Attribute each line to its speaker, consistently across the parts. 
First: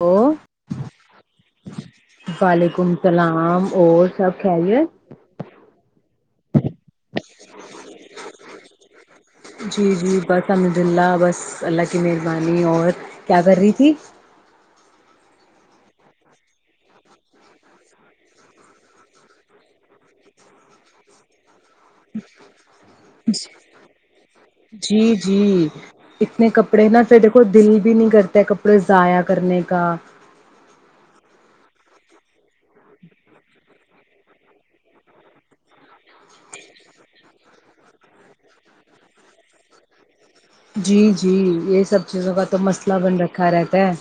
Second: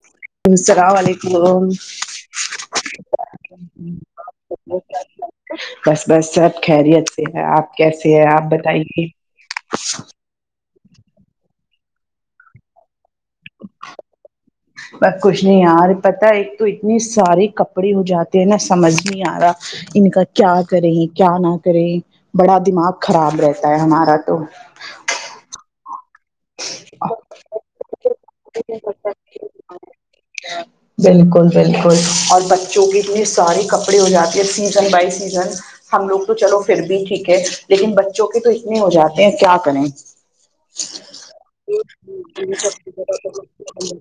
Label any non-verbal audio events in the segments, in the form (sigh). Speaker 1: hello
Speaker 2: السلام علیکم
Speaker 1: وعلیکم السلام اور سب خری ہے
Speaker 2: بس سب خیریت سے ہے آپ کیسے ہے آپ بتائیے
Speaker 1: جی جی بس س عبدلہ بس اللہ کی مہربانی اور کیا کر رہی تھی
Speaker 2: بس کچھ نہیں آ رہے پتا ایک تو اتنے سارے کپڑے ہو جاتے ہیں نا سمجھ نہیں آ رہا ان کا کیا کریں کیا نہ کری بڑا دماغ خراب رہتا ہے ہمارا تو
Speaker 1: جی جی اتنے کپڑے نا پھر دیکھو دل بھی نہیں کرتے کپڑے ضائع کرنے کا
Speaker 2: بالکل بالکل اور بچوں کے اتنے ساری کپڑے ہو جاتے ہیں سیزن بائی سیزن ہم لوگ تو چلو پھر بھی ٹھیک ہے لیکن بچوں کے تو اتنے ہو جاتے ہیں کیا کریں
Speaker 1: جی جی یہ سب چیزوں کا تو مسئلہ بن رکھا رہتا ہے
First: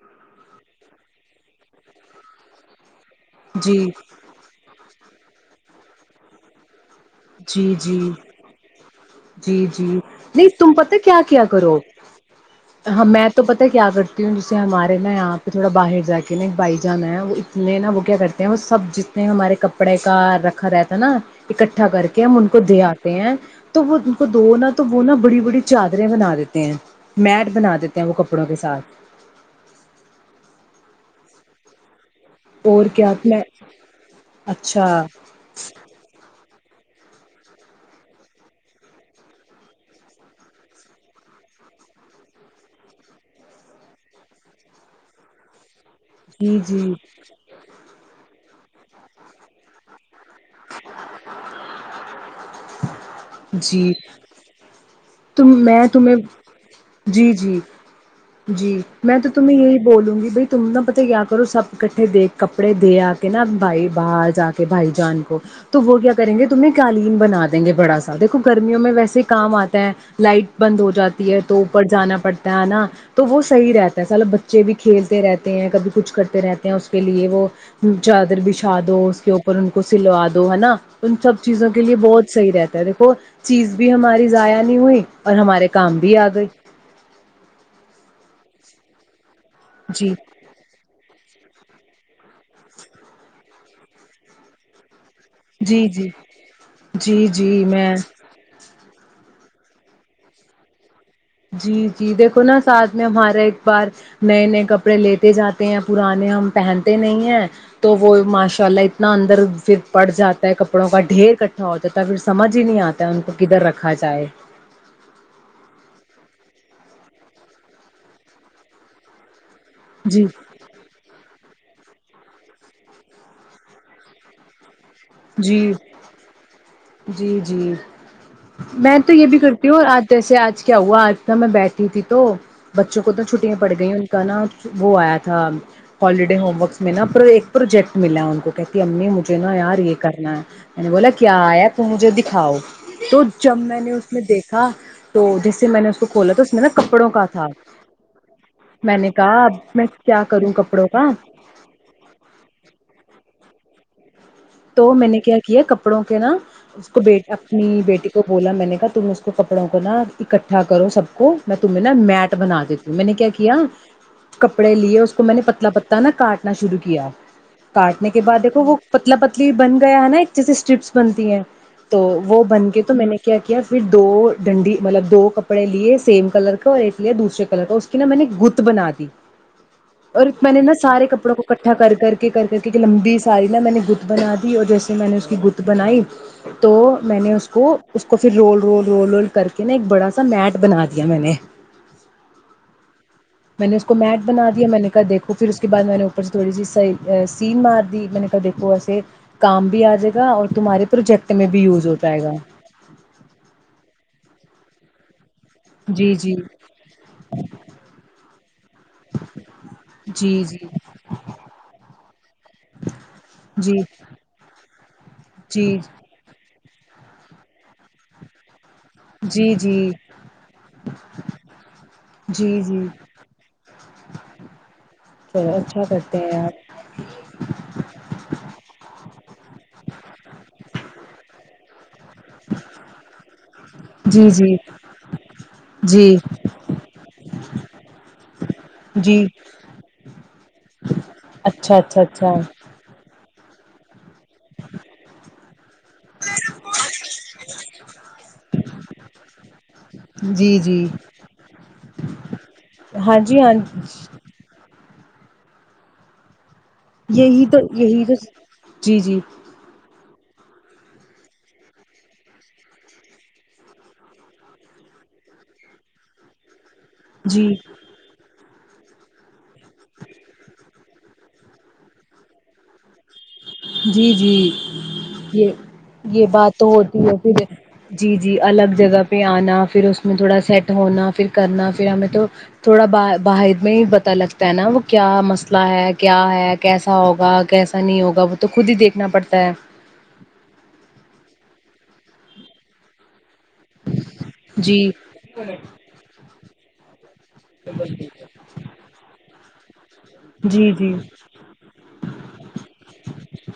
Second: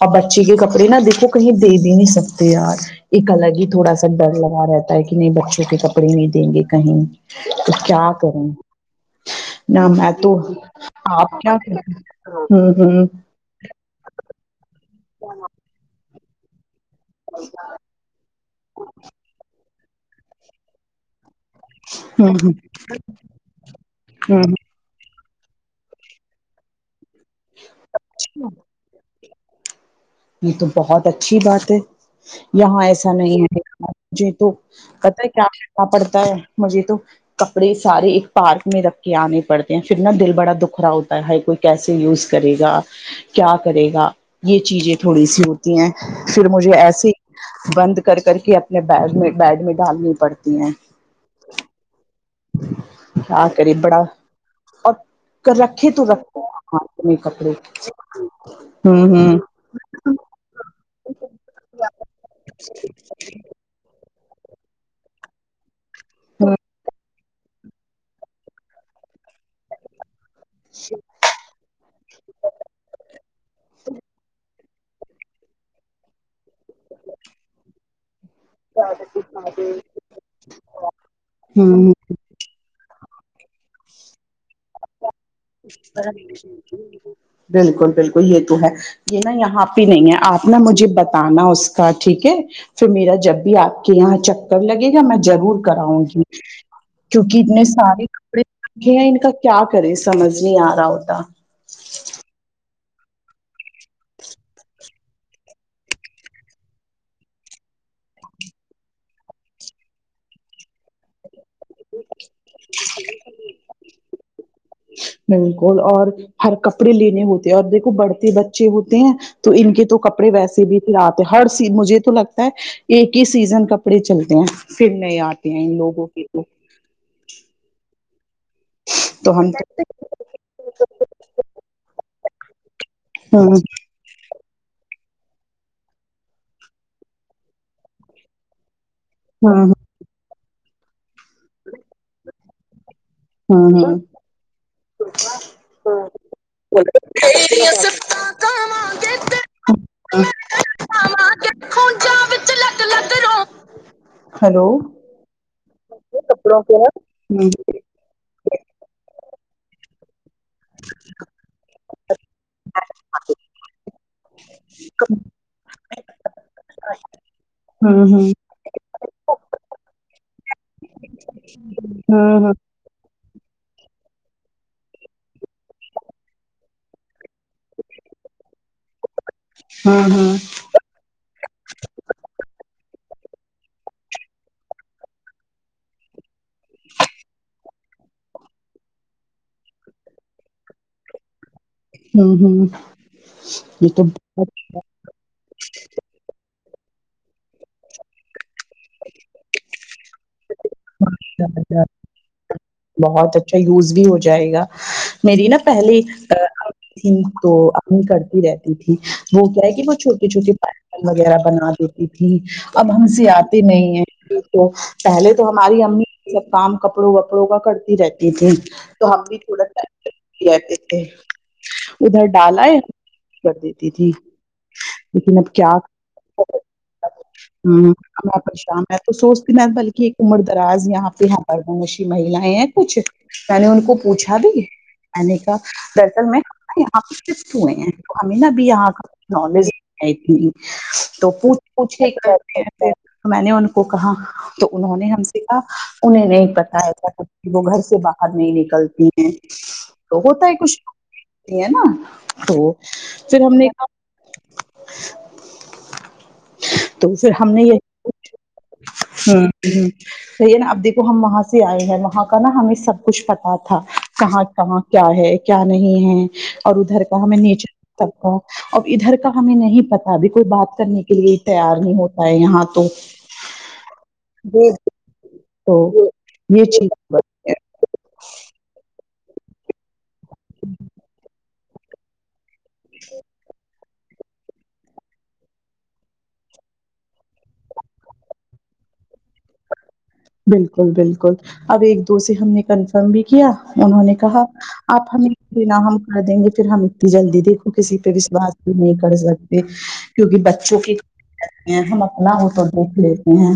Speaker 2: اور بچے کپڑے نہ دیکھو کہیں دے بھی نہیں سکتے یار ایک الگ ہی
Speaker 1: جی
Speaker 2: تھوڑا سا ڈر لگا رہا ہے تھا کہ نہیں بچوں کے کپڑے نہیں دیں گے کہیں تو
Speaker 1: جی جی
Speaker 2: کیا کروں
Speaker 1: جی جی نہیں تم پت کیا کیا کرو ہ میں تو پتا کیا کرتی ہوں جسے ہمار ا یہاں پہ تھڑا باہر جا کے ا بائی جانا ہے وہ اتنے نا وہ کیا کرتے ہیں وہ سب جتنے ہمارے کپڑے کپڑے کا رکھا رہتا نا اکٹھا کر کے ہم ان کو دے آتے ہیں ان کو
Speaker 2: ہ
Speaker 1: دو نا تو وہ ا بڑی بڑی چادریں بنا دیتے ہیں میٹ بنا دیتے ہیں وہ کپڑوں کے ساتھ
Speaker 2: یہ تو بہت اچھی بات ہے یہاں
Speaker 1: اور کیا
Speaker 2: ایسا
Speaker 1: میں
Speaker 2: نہیں ہے مجھے تو
Speaker 1: اچھا
Speaker 2: پت ہے کیا کرنا پڑتا ہے مجھے تو کپڑے سارے ایک پارک میں رکھ کے آنے پڑتے ہیں پھر نا دل بڑا دکھ رہا ہوتا ہے ہائی کوئی کیسے یوز کرے گا کیا کرے گا یہ چیزیں تھوڑی سی ہوتی ہیں پھر
Speaker 1: جی
Speaker 2: مجھے
Speaker 1: جی
Speaker 2: ایسیے بند کر کر کے اپ بیڈ میں بیڈ میں ڈالنی پڑتی ہیں کیا کرے
Speaker 1: جی
Speaker 2: بڑا
Speaker 1: تم
Speaker 2: اور
Speaker 1: میں
Speaker 2: رکھے تو
Speaker 1: تمہیں
Speaker 2: رکھتے ہیں ہاتھ میں
Speaker 1: جی
Speaker 2: کپڑے
Speaker 1: جی جی میں تو
Speaker 2: ہ
Speaker 1: تمہیں یہی بولوں گی بائی تم نہا پت کیا کرو سب ککٹھے د کپڑے دے آ کے نا بھائی باز جا کے بھائی جان کو تو وہ کیا کریں گے تمہ نے قالین بنا دیا دیں گے بڑا سا دیکھو گرمیوں میں ویسے ہی کام آتا ہے لائٹ بند ہو جاتی ہے تو اوپر جانا پڑتا ہے ہے نا تو وہ صحیح رہتا ہے سالب بچے بھی کھیلتے رہتے ہیں کبھی کچھ کرتے رہتے ہیں اس کے لیے وہ چادر بچھا دو اس کے اوپر ان کو سلوا دو تو ہے نا ان سب چیزوں کے
Speaker 2: ہ
Speaker 1: لیے بہت صحیح رہتا ہے دیکھو چیز بھی ہماری ضائع نہیں ہوئی اور ہمارے کام بھی آ گئی
Speaker 2: بالکل بالکل یہ تو ہے جی یہاں پہ نہیں
Speaker 1: جی
Speaker 2: ہے آپ نے مجھے بتا ناا اس کا ٹھیک ہے پھر میرا جب بھی آپ کے یہاں چکر لگے میں ضرور
Speaker 1: جی
Speaker 2: کراؤں
Speaker 1: جی
Speaker 2: گی
Speaker 1: جی
Speaker 2: کیونک اتنے
Speaker 1: جی میں
Speaker 2: سارے کپڑے کہ ان کا کیا کرے اس سمجھ نہیں آ رہا ہو
Speaker 1: جی جی دیکھو نا ساتھ میں ہمارے ایک بار نئے نئے کپڑے لیتے جاتے ہیں پرانے ہم پہنتے نہیں ہیں تو وہ ماشاء اللہ اتنا اندر پھر پڑ جاتا ہے کپڑوں کا ڈھیر کٹ ہو توتا پھر سمجھ ہی نہیں آتا ہے ان کو کدھر رکھا جائے
Speaker 2: بالکل اور ہر کپڑے لینے ہوتے ہیں اور دیکھو بڑھتے بچے ہوتے ہیں تو ان کے تو
Speaker 1: جی
Speaker 2: کپڑے ویسے بھی ت آتے ہیں ہر سی مجھے تو لگتا ہے ایک ہی سیزن کپڑے چلتے ہیں پھر نئے اتے
Speaker 1: جی
Speaker 2: ہیں ان لوگوں کے
Speaker 1: جی جی میں تو یہ بھی کرتی ہوں آج جیسے آج کیا ہوا آج تھا میں بیٹھی تھی تو بچوں کو تو چھٹیاں پڑ گئ ان کا نا وہ آیا تھا الریڈی ہوم ورک میں نا پرو ایک پروجیکٹ ملا ہے ان کو امی مجھے نا
Speaker 2: ہ
Speaker 1: یار یہ کرنا ہے میں نے بولا کیا ہے تو مجھے دکھاؤ تو جب میں
Speaker 2: ہ
Speaker 1: نے
Speaker 2: ہ
Speaker 1: اس میں دیکھا تو جیسے میں نے اس کو بولا تھا اس میں نا کپڑوں کا تھا
Speaker 2: ہلو
Speaker 1: میں نے کہا اب میں کیا کروں کپڑوں کا
Speaker 2: ہ ہلو
Speaker 1: تو میں نے کیا کیا کپ کپڑوں کے نا اس کو بی اپنی بیٹی تو بولا میں نے کہا تم اس کو کپڑوں کو نا اکٹھا کرو سب کو میں تمہیں نا میٹ بنا دیتی ہوں میں نے کیا کیا کپڑے لیے اس کو میں نے پتلا پتا نا کاٹنا شروع کیا
Speaker 2: ہ
Speaker 1: کاٹنے کے بعد دیکھو وہ پتلا پ بن گیا ہے نا ایک جیسے اسٹرپس بنتی ہیں تو وہ بن کے تو میں نے کیا کیا پھر دو ڈنڈی مطلب دو کپڑے لیے سیم کلر کا اور ایک لیے دوسرے کلر کا اس کی نا میں نے گ بنا دی
Speaker 2: ہ ہ ہ
Speaker 1: اور
Speaker 2: ہ
Speaker 1: میں نے نا سارے کپڑوں کو اٹھا کر کے کر کر کے ایک لمبی سے ساری نا میں نے گ بنا دی اور جیسے میں نے اس کی گت بنائی تو میں نے اس کو اس کو پھر رول رول رول رول کر کے نا ایک بڑا سا میٹ بنا دیا میں نے میں نے اس
Speaker 2: یہ
Speaker 1: کو
Speaker 2: تو
Speaker 1: میٹ بنا دیا میں نے کہ دیکھو پھر اس کے بعد میں نے اوپر سے تھوڑی سی س سی مار دی میں نے کہ دیکو کام بھی آ جائے اور تمہارے پروجیکٹ میں بھی
Speaker 2: بہت
Speaker 1: یوز ہو جائے گا
Speaker 2: بہت اچھا یوز بھی ہو جائے گا میری نا پہلے
Speaker 1: جی جی
Speaker 2: ا تھی تو امی کرتی رہتی تھی وہ کیا ہے کہ وہ چھوٹی
Speaker 1: جی
Speaker 2: چھوٹی
Speaker 1: جی
Speaker 2: پ وغیرہ بنا دیتی تھی اب ہم سے آتے
Speaker 1: جی
Speaker 2: نہیں ہیں تو پہلے تو ہماری
Speaker 1: جی
Speaker 2: امی کام کپڑوں وپڑوں کا کرتی رہتی تھی تو ہم بھی تھڑا تھ
Speaker 1: جی جی جی
Speaker 2: ادھر ڈال ہے
Speaker 1: جی
Speaker 2: کر دیتی تھی لیکن اب
Speaker 1: چلو
Speaker 2: کیا
Speaker 1: اچھا کرتے ہیں آپ
Speaker 2: ہم پر شام ہے تو سوچتی مر دراز یہاں پہ یہاں پر مش ہیں کچھ میں نے ان کو
Speaker 1: جی
Speaker 2: پوچھا بھی
Speaker 1: جی
Speaker 2: میں نے کہا
Speaker 1: جی
Speaker 2: سر میں ہیں امنہ بھی
Speaker 1: جی
Speaker 2: نارملی تو پوچھ
Speaker 1: اچھا
Speaker 2: پوچھ
Speaker 1: اچھا اچھا
Speaker 2: کے تو میں نے ان کو کہا تو انہوں نے ہم سے کہا انہیں نہیں پتا ہے کیا وہ گھر سے باہر نہیں نکلتی ہیں تو ہوتا ہے
Speaker 1: جی
Speaker 2: کچھ
Speaker 1: جی
Speaker 2: ہے نا تو
Speaker 1: ہاں
Speaker 2: پھر
Speaker 1: جی ہاں
Speaker 2: ہم نے کہا ہ
Speaker 1: یہی تو یہی تو جی جی
Speaker 2: کہی نا اب دیکھو ہم وہاں سے آئے ہیں وہاں کا نا ہمیں سب کچھ پتا تھا کہاں کہاں کیا ہے کیا نہیں ہے اور ادھر کا ہمیں
Speaker 1: جی
Speaker 2: نیچر سب کا اب ادھر کا ہمیں نہیں پتا ابھی کوئی بات کرنے کے لیے تیار نہیں ہوتا ہے یہاں تو
Speaker 1: جی جی یہ
Speaker 2: تو
Speaker 1: یہ بات تو
Speaker 2: چیز
Speaker 1: ہوتی ہے پھر جی جی الگ جگہ پہ آنا پھر اس میں تھوڑا سیٹ ہونا پھر کرنا پھرام میں تو تھوڑا ب باہر میں پتا لگتا ہے نا وہ کیا مسئلہ ہے کیا ہے کیسا ہوگا کیسا نہیں ہوگا بابو تو خود ہی دیکھنا پڑتا ہے
Speaker 2: بالکل بالکل اب ایک دو سے ہم نے کنفرم بھی کیا انہوں نے کہا
Speaker 1: جی
Speaker 2: آپ ہمیں بنا ہم کر دیں گے ھر ہم ت جلد دیکھو کسی پہ وشواس بھی نہیں کر ستی (unintelligible) کیونکہ
Speaker 1: جی
Speaker 2: بچوں
Speaker 1: جی
Speaker 2: کی کرتے ہیں ہم اپنا ہو تو دیکھ لیتے ہیں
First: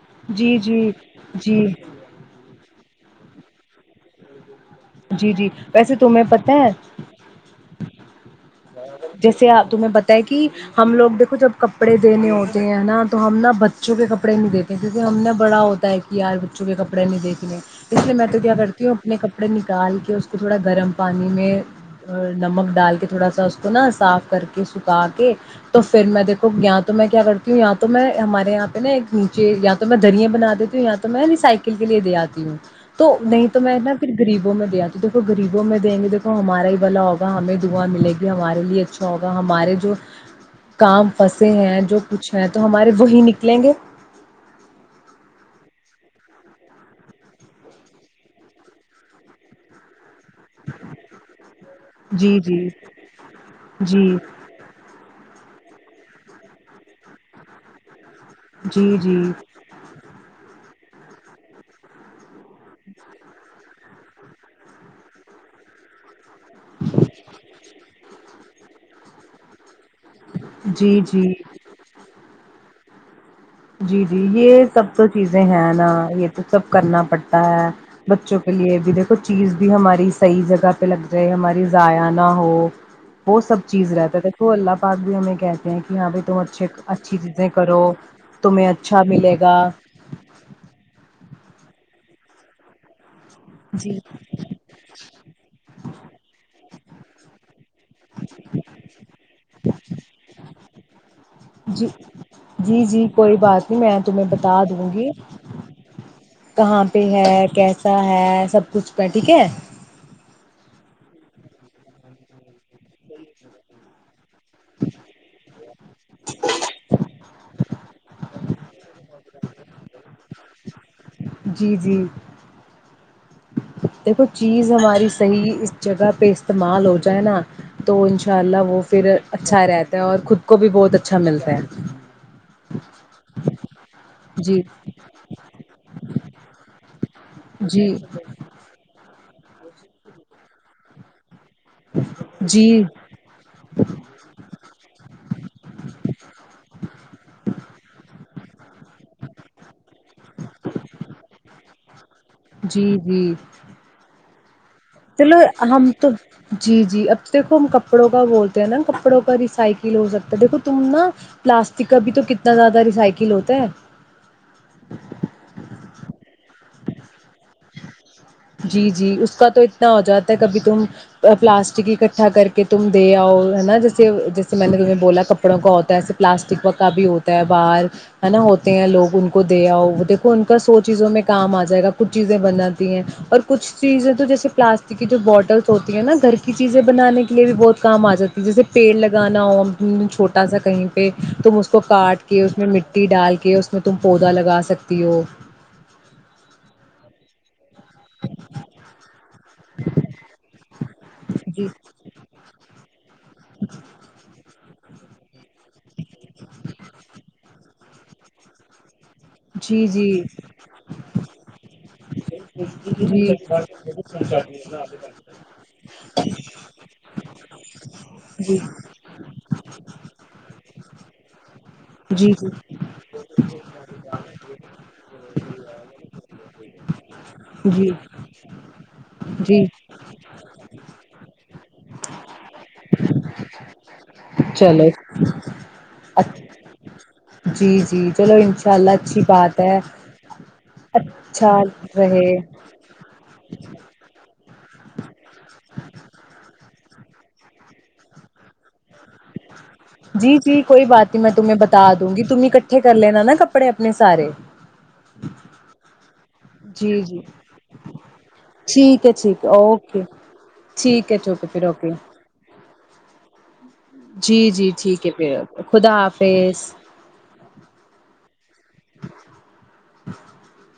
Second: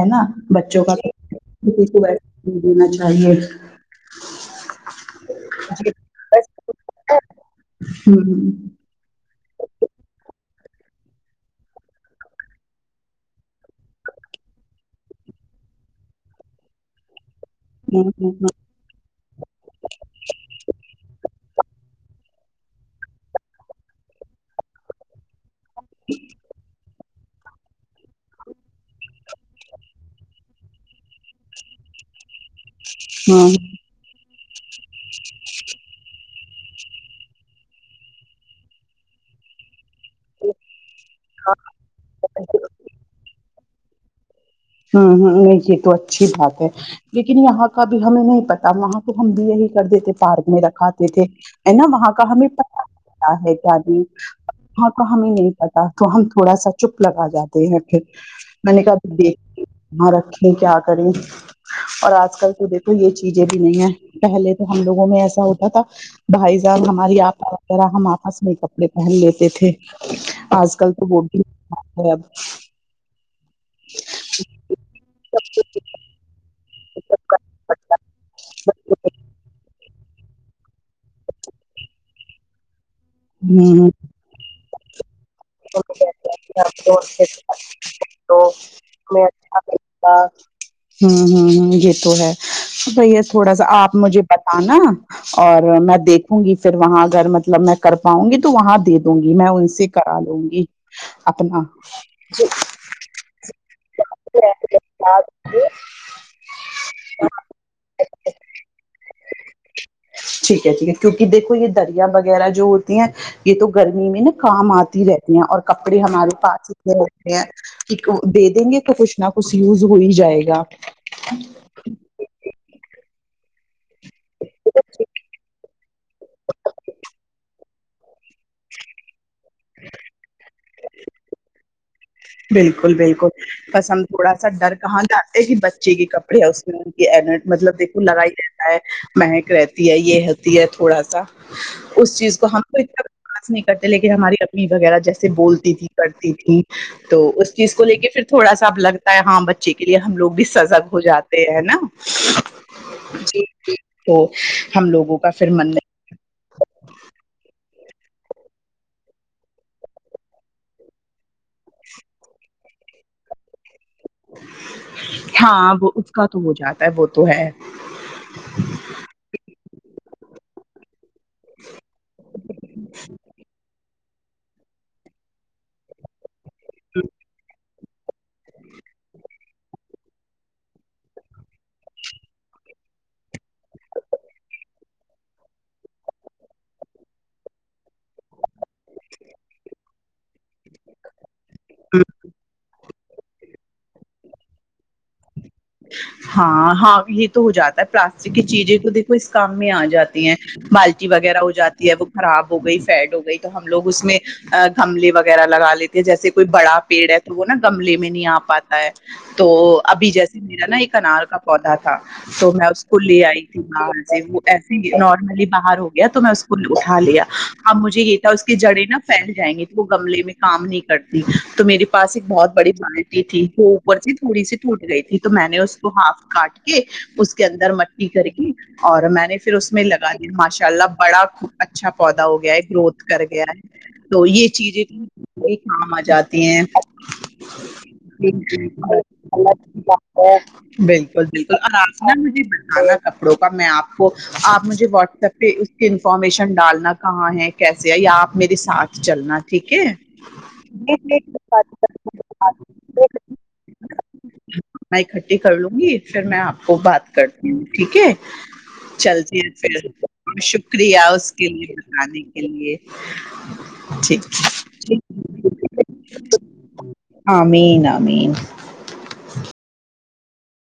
Speaker 2: ہے نا
Speaker 1: جی جی جی
Speaker 2: (unintelligible) لینا چاہیے
Speaker 1: جی جی ویسے تمہیں پت ہے جیسے آپ تمہیں پتاہ ہے کہ ہم لوگ دیکھو جب کپڑے دینے ہوتے ہیں نا تو ہم نا بچوں کے کپڑے نہیں دیتے جیے ہم نے بڑا ہوتا ہے کہ یار بچوں کے کپڑے نہیں دتے اس لیے میں تو کیا کرتی ہوں اپنے کپڑے نکال کے اس کو تھوڑا گرم پانی میں نمک ڈال کے تھوڑا کونا صاف کر کے سکا کے تو پھر میں دیکھو گیان تو میں کیا کرتی ہوں یا تو میں ہمارے یہاں پہ نا ایک نیچے یا تو میں دریا بنا دیتی ہوں یا تو میں ریسائیکل کے لیے دے آتی ہوں تو نہیں تو میں نا پھر غریبوں میں دیا تو دیکو غریبوں میں دیں گے دیکھ تو ہمارا ہی بلا ہوگا ہمیں دعاں ملے گی ہمارے لیے اچھا ہوگا ہمارے جو کام پھنسے ہیں جو کچھ ہے تو ہمارے وہی نکلیں گے
Speaker 2: ہ ہ نہیں یہ تو اچھی بات ہے لیکن یہاں کا بھی ہمیں نہیں پتا وہاں کو ہم بی یہی کر دیتے پارک میں رکھاتے تھے نا وہاں کا
Speaker 1: جی
Speaker 2: ہمیں
Speaker 1: جی
Speaker 2: پتتا ہے کیاد
Speaker 1: جی
Speaker 2: وہاں کا ہمیں نہیں پ تو ہم تھوڑا سا چپ لگا جاتے ہیں پھر میں نے
Speaker 1: جی
Speaker 2: کہا
Speaker 1: جی
Speaker 2: دیکھ وہاں رکھیں کیا کریں اور آج کل تو دیکھو یہ چیزیں بھی نہیں ہے پہلے تو ہم لوگوں میں ایسا ہوتا تھا بھائی صحب ہماری آ ہم آپ ہس میں کپڑے پہن لیتے تھے آج کل
Speaker 1: جی
Speaker 2: تو ووڈ
Speaker 1: جی جی جی یہ سب تو چیزیں ہیں نا یہ تو سب کرنا پڑتا ہے بچوں کے لیے بھی دیکھو چیز بھی ہماری صحیح جگہ پہ لگ رہے ہماری زائ نہہ ہو وہ سب چیز رہتا ہے دیکھو اللہ بات بھی ہونے کہتے ہیں کہ ہاں بھیائی تم اچھھیے
Speaker 2: اب
Speaker 1: اچھی
Speaker 2: ہوں
Speaker 1: چیزیں کرو
Speaker 2: تو
Speaker 1: تمہیں اچھا ملے گا
Speaker 2: اچھاتا ہے ب تھوڑا سا آپ
Speaker 1: جی
Speaker 2: مجھے بتانا اور میں دیکھوں گی پھر وہاں اگر مطلب میں کر پاؤں گی تو وہاں دے دوں گی میں ان سے کر
Speaker 1: جی جی جی کوئی بات نہیں میں تمہیں بتا دوں گی کہاں پہ ہے کیسا ہے سب کچھ پہ ٹھیک ہے
Speaker 2: ٹھیک ہے کیونکہ دیکھو یہ دریا وغیرہ جو ہوتی ہیں یہ تو گرمی میں نا کام آتی رہتی ہیں اور کپڑے ہمارے پاس اتنے رہتے ہیں کہ دے دیں گے کہ کچھ نہ کچھ یوز ہو ہی جائے گا
Speaker 1: جی جی دیکھو چیز ہماری صحیح اس جگہ پہ استعمال ہو جائے نا تو ان ان شاء اللہ وہ پھر اچھا اچھا رہتا ہے اور خود کو بھی بہت اچھا ملتا ہے
Speaker 2: بالکل بالکل پسند تھوڑا سا
Speaker 1: جی
Speaker 2: ڈر کہاں جاتے ہی بچے کے ک ابی اؤس ہے یہ مطلب
Speaker 1: جی
Speaker 2: دیکھو لگاائی جاتا ہے مہک رہتی ہے یہ ہوتی ہے تھوڑا سا اس چیز کو ہم کو
Speaker 1: جی
Speaker 2: اتنا بس نہیں کرتے لیکن ہماری اپنی وغیرہ جیسے بولتی تھی کرتی تھی اس چیز کو ل کے پھر تھوڑا سا لگتا ہے ہاں بچے کے لیے ہم لوگ بھی سزگ ہو جاتے ہیں نا
Speaker 1: جی جی
Speaker 2: تو ا
Speaker 1: چلو ہم تو جی جی اب دیکھو ہم ک کپڑوں کا بولتے ہیں نا کپڑوں کا ریسائکل ہو سکتا ہے دیکھو تم نا پلاسٹک کا بھی تو کتنا زیادہ ریسائکل ہوتا ہے
Speaker 2: ہاں وہ اس کا تو ہو جاتا ہے ب
Speaker 1: جی جی اس کا تو اتنا ہو جاتا ہے کبھی تم پلاسٹک اکٹھا کر کے تم دے آؤ ہے نا جس جیسے میں نے تمہیں بولا کپڑوں کا ہوتا ہے ایس پلاسٹک کا بھی ہوتا ہے باہال ہے نا ہوتے ہیں لوگ ان کو دےیا دیکھو ان کا سو چیزوں میں کام آ جائے گا کچھ چیزیں بناتی ہیں اور کچھ چیزیں تو جیسے پلاسٹک کی جو بوٹلس ہوتی ہیں نا گھر کی چیزیں بنانے کے لیے بھی بہت کام آ جاتی ہیں جیسے پیڑ لگانا ہو چھوٹ سا کہیں پہ تم اس کو
Speaker 2: ہ
Speaker 1: کاٹ کے اس میں مٹی مٹی ڈال کے اس میں تم پودا لگا سکتی ہو
Speaker 2: ہاں ہاں یہ تو ہو جاتا ہے پلاسٹک کی چیزیں کو دیکھو اس کام میں آ جاتی ہیں بالٹی وغیرہ ہو
Speaker 1: جی
Speaker 2: جاتی ہے وہ خراب ہو گئی فیڈ ہو گئی تو ہم لوگ اس میں گملے وغیرہ لگا لیتے ہیں جیسے کوئی بڑا پیڑ ہے تو وہ نا گمل میں نہیں آ پاتا ہے تو
Speaker 1: جی
Speaker 2: ابھی
Speaker 1: جی
Speaker 2: جیسے نا ایک انار کا پودا تھا تو میں اس کو لے
Speaker 1: جی
Speaker 2: آئی تھی باہر سے وہ ایسے نارملی باہر ہو گیا تو میں اس کو اٹھا لیا اب مجھے یہ تھا اس کے جڑے نا پھیل جائیں گے وہ گملے میں کام نہیں کر کرتی تو میرے پاس ایک
Speaker 1: جی جی جی
Speaker 2: بہت بڑی بالٹی تھی جو اوپر سے تھوڑی سی ٹوٹ گئی تھی میں نے اس کو ہاف کاٹ کے اس کے اندر
Speaker 1: جی
Speaker 2: مٹی کر کے اور میں نے پھر
Speaker 1: جی
Speaker 2: اس میں لگا دیا ماش ان شاء اللہ بڑا اچھا پودا ہو گیا ہے گروتھ کر گیا ہے تو یہ چیزیں
Speaker 1: چلو
Speaker 2: کام آ
Speaker 1: اچ-
Speaker 2: جاتی ہیں
Speaker 1: جی جی چلو
Speaker 2: بالکل
Speaker 1: انشاء اللہ اچھی بات ہے
Speaker 2: بالکل
Speaker 1: اچھا
Speaker 2: آرام
Speaker 1: رہے
Speaker 2: مجھے با کپڑوں کا میں آپ کو آپ مجھے واٹس ایپ پہ اس کی انفارمیشن ڈالنا کہاں ہے کیسے ہے یا آپ میرے ساتھ چلنا ٹھیک ہے
Speaker 1: جی جی کوئی بات نہیں میں تمہیں بتا دوں گی تم اکٹھے کر لینا نا کپڑے اپنے سارے
Speaker 2: میں اکٹھی کر لوں گی پھر میں آپ کو
Speaker 1: جی
Speaker 2: بات
Speaker 1: جی
Speaker 2: کرتی ہوں ٹھیک ہے
Speaker 1: ٹھیک
Speaker 2: چلتی
Speaker 1: ٹھیک
Speaker 2: ہے پھر
Speaker 1: اوکے
Speaker 2: شکریہ
Speaker 1: ٹھیک ہے
Speaker 2: اس
Speaker 1: ٹھیک ہے
Speaker 2: کے
Speaker 1: پھر اوکے
Speaker 2: لیےانے کے لیے (unintelligible)
Speaker 1: جی جی ٹھیک ہے پھر خدا حافظ
Speaker 2: آمین آمین
Speaker 1: (inaudible)